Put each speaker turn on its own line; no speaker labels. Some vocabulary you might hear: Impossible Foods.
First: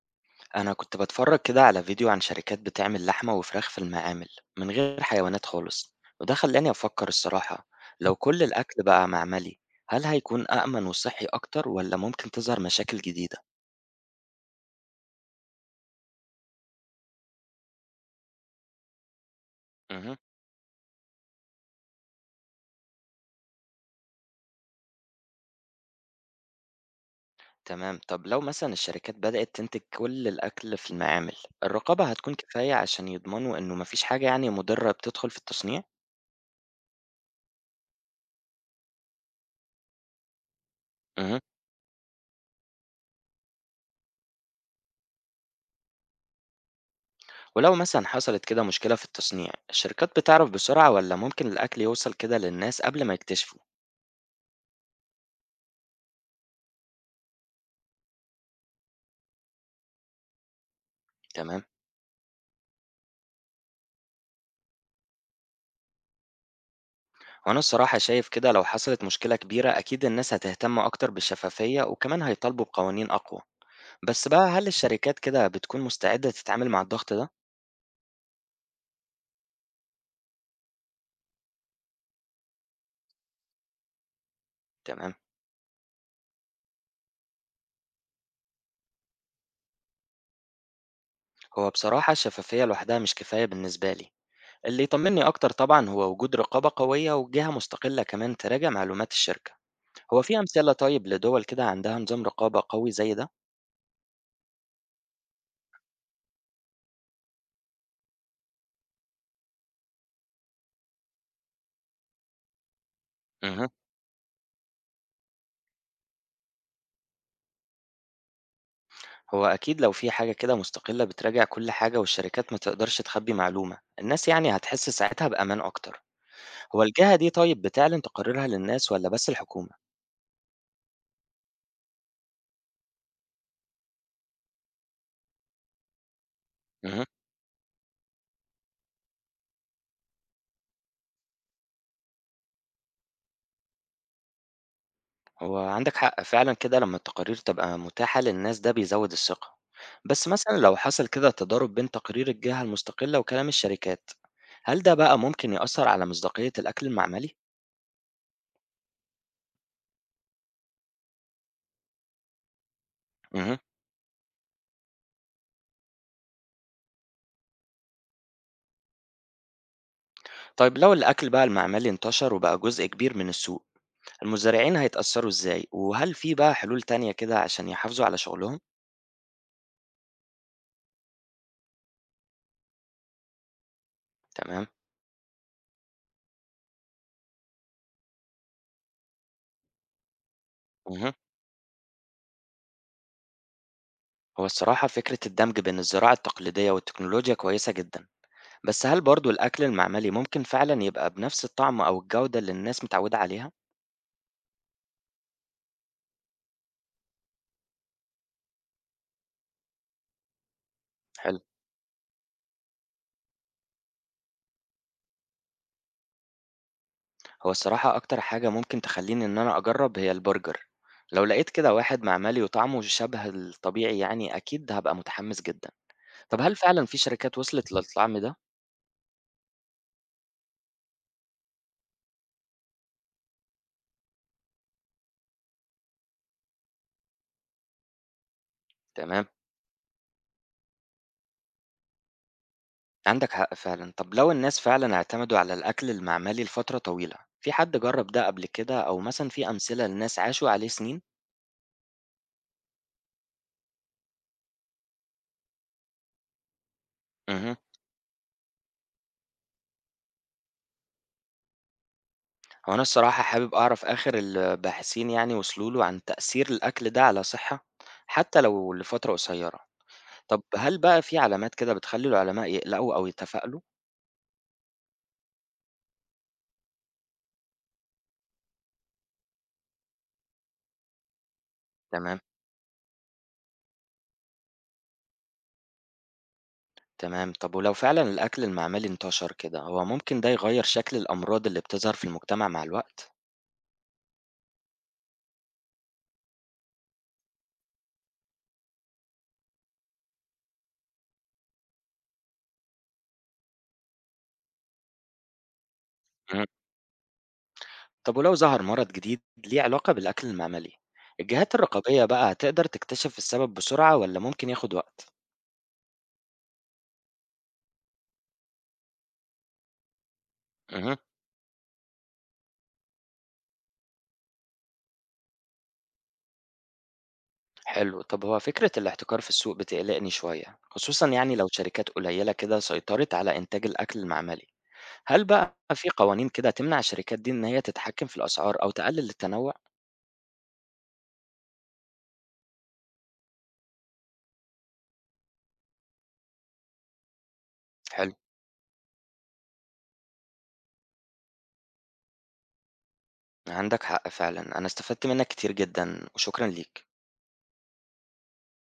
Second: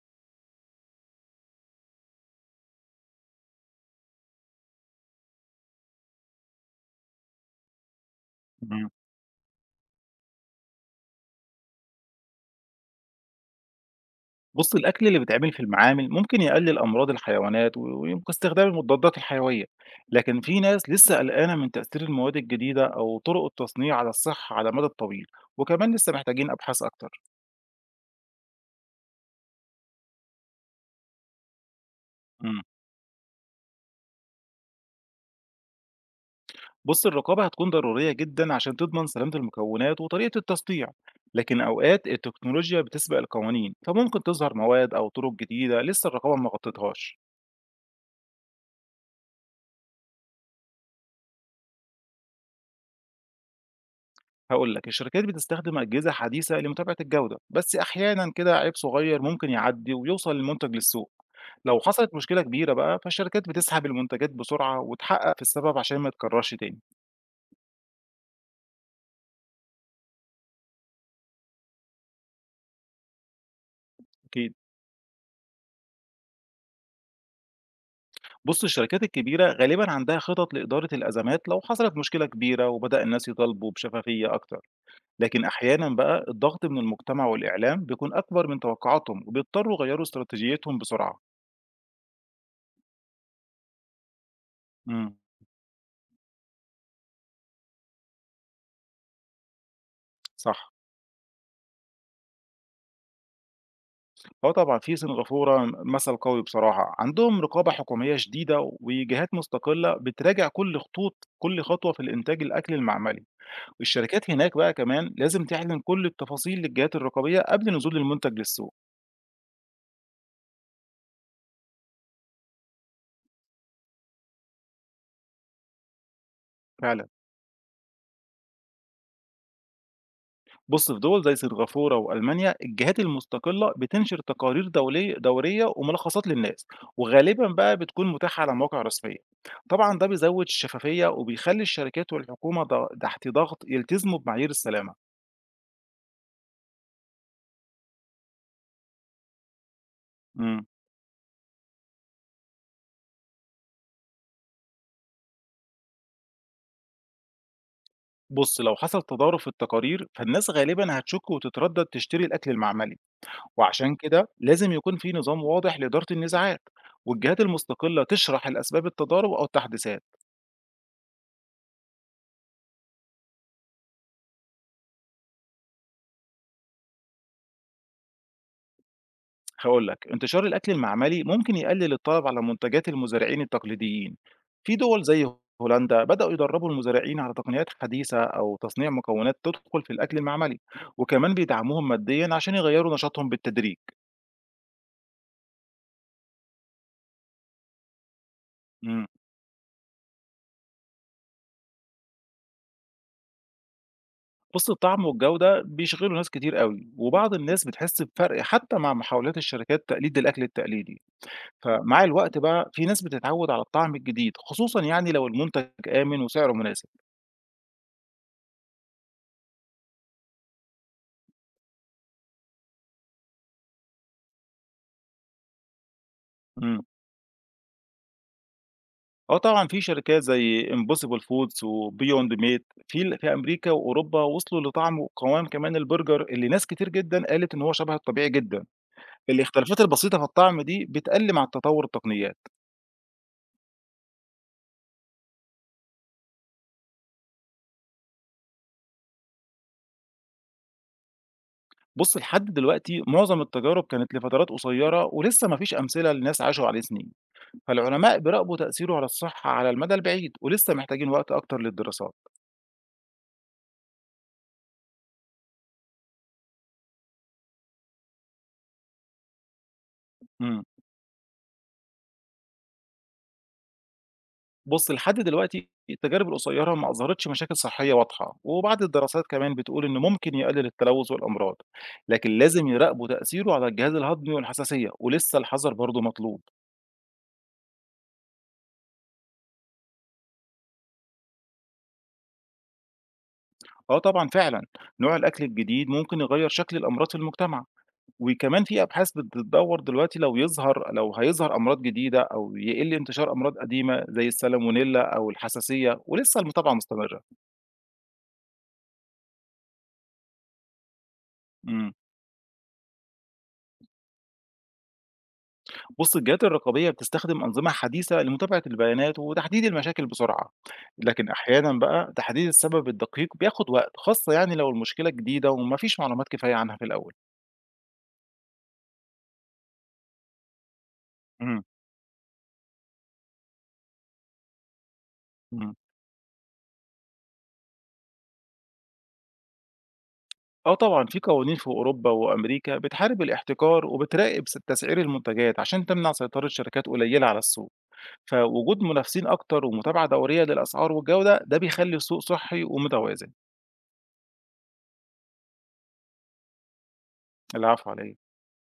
أنا كنت باتفرج كده على فيديو عن شركات بتعمل لحمة وفراخ في المعامل من غير حيوانات خالص، وده خلاني أفكر الصراحة. لو كل الأكل
إمم.
بقى معملي، هل هيكون أأمن وصحي أكتر ولا ممكن تظهر مشاكل جديدة؟
بُص، الأكل اللي بيتعمل في المعامل ممكن يقلل أمراض الحيوانات ويمكن استخدام المضادات الحيوية،
مه.
لكن في ناس لسه قلقانة من تأثير المواد الجديدة أو طرق التصنيع على الصحة على المدى الطويل، وكمان لسه محتاجين أبحاث أكتر.
تمام. طب لو مثلا الشركات بدأت تنتج كل الأكل في المعامل، الرقابة هتكون
إمم.
كفاية عشان يضمنوا إنه مفيش حاجة يعني مضرة بتدخل في التصنيع؟
بُص، الرقابة هتكون ضرورية جدًا عشان تضمن سلامة المكونات وطريقة التصنيع،
مه.
لكن أوقات التكنولوجيا بتسبق القوانين، فممكن تظهر مواد أو طرق جديدة لسه الرقابة ما غطتهاش.
ولو مثلا حصلت كده مشكلة في التصنيع، الشركات بتعرف بسرعة ولا ممكن الأكل يوصل كده للناس قبل ما يكتشفوا؟
هاقول لك، الشركات بتستخدم أجهزة حديثة لمتابعة الجودة، بس أحيانًا كده عيب صغير ممكن يعدي ويوصل المنتج للسوق.
تمام.
لو حصلت مشكلة كبيرة بقى، فالشركات بتسحب المنتجات بسرعة وتحقق في السبب عشان ما يتكررش تاني.
وأنا الصراحة شايف كده، لو حصلت مشكلة كبيرة أكيد الناس هتهتم أكتر بالشفافية وكمان هيطالبوا بقوانين أقوى. بس بقى
أكيد.
هل الشركات كده بتكون مستعدة تتعامل مع الضغط ده؟
بُص، الشركات الكبيرة غالبًا عندها خطط لإدارة الأزمات لو حصلت مشكلة كبيرة وبدأ الناس يطالبوا بشفافية أكتر،
تمام.
لكن أحيانًا بقى الضغط من المجتمع والإعلام بيكون أكبر من توقعاتهم وبيضطروا يغيروا استراتيجيتهم بسرعة.
هو بصراحة الشفافية لوحدها مش كفاية بالنسبة لي، اللي
إمم،
يطمني أكتر طبعا هو وجود رقابة قوية وجهة مستقلة كمان تراجع معلومات الشركة. هو في
صح.
أمثلة طيب لدول كده عندها نظام رقابة قوي زي ده؟
آه طبعًا، في سنغافورة مثل قوي بصراحة، عندهم رقابة حكومية شديدة وجهات مستقلة بتراجع كل خطوة في الإنتاج الأكل المعملي،
أها.
والشركات هناك بقى كمان لازم تعلن كل التفاصيل للجهات الرقابية قبل نزول المنتج للسوق،
هو أكيد لو في حاجة كده مستقلة بتراجع كل حاجة والشركات ما تقدرش تخبي معلومة، الناس يعني هتحس ساعتها بأمان أكتر. هو
فعلًا،
الجهة دي طيب بتعلن تقاريرها للناس والّا بس الحكومة؟
بُص في دول زي سنغافورة وألمانيا الجهات المستقلة بتنشر تقارير دولية دورية وملخصات للناس،
اهم.
وغالبًا بقى بتكون متاحة على مواقع رسمية، طبعًا ده بيزود الشفافية وبيخلي الشركات والحكومة تحت ضغط يلتزموا بمعايير السلامة.
هو عندك حق فعلًا، كده لمّا التقارير تبقى متاحة للناس ده بيزود الثقة. بس مثلًا
إمم.
لو حصل كده تضارب بين تقارير الجهة المستقلة وكلام الشركات، هل ده بقى ممكن يأثر على مصداقية الأكل المعملي؟
بص لو حصل تضارب في التقارير فالناس غالبا هتشك وتتردد تشتري الأكل المعملي،
اهم.
وعشان كده لازم يكون في نظام واضح لإدارة النزاعات والجهات المستقلة تشرح الأسباب التضارب أو التحديثات.
طيب لو الأكل بقى المعملي انتشر وبقى جزء كبير من السوق، المزارعين هيتأثروا إزاي؟ وهل في بقى حلول تانية كده عشان يحافظوا على شغلهم؟
هقول لك انتشار الأكل المعملي ممكن يقلل الطلب على منتجات المزارعين التقليديين.
تمام.
في دول زي هولندا بدأوا يدربوا المزارعين على تقنيات حديثة أو تصنيع مكونات تدخل في الأكل المعملي،
اهم.
وكمان بيدعموهم ماديا عشان يغيروا نشاطهم بالتدريج.
هو الصراحة فكرة الدمج بين الزراعة التقليدية والتكنولوجيا كويسة جدًا. بس هل
مم.
برضه الأكل المعملي ممكن فعلًا يبقى بنفس الطعم أو الجودة اللي الناس متعودة عليها؟
بُص الطعم والجودة بيشغلوا ناس كتير أوي، وبعض الناس بتحس بفرق حتى مع محاولات الشركات تقليد الأكل التقليدي،
حلو.
فمع الوقت بقى في ناس بتتعود على الطعم الجديد، خصوصًا يعني لو المنتج آمن وسعره مناسب.
هو الصراحة أكتر حاجة ممكن تخلّيني إن أنا أجرّب هي البرجر، لو لقيت كده واحد معملي وطعمه شبه الطبيعي يعني أكيد هابقى متحمس جدًا. طب هل
إمم،
فعلًا في شركات وصلت للطعم ده؟
آه طبعًا في شركات زي Impossible Foods وBeyond Meat في أمريكا وأوروبا وصلوا لطعم وقوام كمان البرجر اللي ناس كتير جدًا قالت إن هو شبه الطبيعي جدًا.
تمام.
الاختلافات البسيطة في الطعم دي بتقل مع تطور التقنيات.
عندك حق فعلًا. طب لو الناس فعلًا اعتمدوا على الأكل المعملي لفترة طويلة، في حد جرّب ده قبل كده أو مثلًا في أمثلة لناس عاشوا عليه سنين؟
بُص لحد دلوقتي معظم التجارب كانت لفترات قصيرة ولسه ما فيش أمثلة لناس عاشوا عليه سنين،
اهم.
فالعلماء بيراقبوا تأثيره على الصحة على المدى البعيد ولسه محتاجين وقت أكتر للدراسات.
هو أنا الصراحة حابب أعرف آخر الباحثين يعني وصلوا له عن تأثير الأكل ده على الصحة حتى لو لفترة قصيرة. طب
إمم،
هل بقى في علامات كده بتخلي العلماء يقلقوا أو يتفائلوا؟
بُص لحد دلوقتي التجارب القصيرة ما أظهرتش مشاكل صحية واضحة، وبعض الدراسات كمان بتقول إنه ممكن يقلل التلوث والأمراض،
تمام
لكن لازم يراقبوا تأثيره على الجهاز الهضمي والحساسية ولسه الحذر برضه مطلوب.
تمام. طب ولو فعلا الأكل المعملي انتشر كده، هو ممكن ده يغير شكل الأمراض اللي بتظهر في المجتمع مع الوقت؟
آه طبعًا فعلًا، نوع الأكل الجديد ممكن يغير شكل الأمراض في المجتمع، وكمان في أبحاث بتدوّر دلوقتي لو هيظهر أمراض جديدة أو يقِل انتشار أمراض قديمة زي السالمونيلا أو الحساسية ولسه
مم.
المتابعة مستمرة.
طب ولو ظهر مرض جديد ليه علاقة بالأكل المعملي، الجهات
إمم.
الرقابية بقى هتقدر تكتشف السبب بسرعة ولا ممكن ياخد وقت؟
بُص الجهات الرقابية بتستخدم أنظمة حديثة لمتابعة البيانات وتحديد المشاكل بسرعة،
مهم.
لكن أحيانًا بقى تحديد السبب الدقيق بياخد وقت، خاصة يعني لو المشكلة جديدة وما فيش معلومات كفاية عنها في الأول.
حلو. طب هو فكرة الاحتكار في السوق بتقلقني شوية، خصوصًا يعني لو
إمم،
شركات قليلة كده سيطرت على إنتاج الأكل المعملي، هل بقى
إمم.
في قوانين كده تمنع الشركات دي إن هي تتحكم في الأسعار أو تقلل التنوع؟
آه طبعًا في قوانين في أوروبا وأمريكا بتحارب الاحتكار وبتراقب تسعير المنتجات عشان تمنع سيطرة شركات قليلة على السوق.
حلو.
فوجود منافسين أكتر ومتابعة دورية للأسعار والجودة، ده بيخلّي السوق صحّي ومتوازن.
عندك حق فعلًا. أنا استفدت منك كتير جدًا وشكرًا ليك.
العفو على إيه؟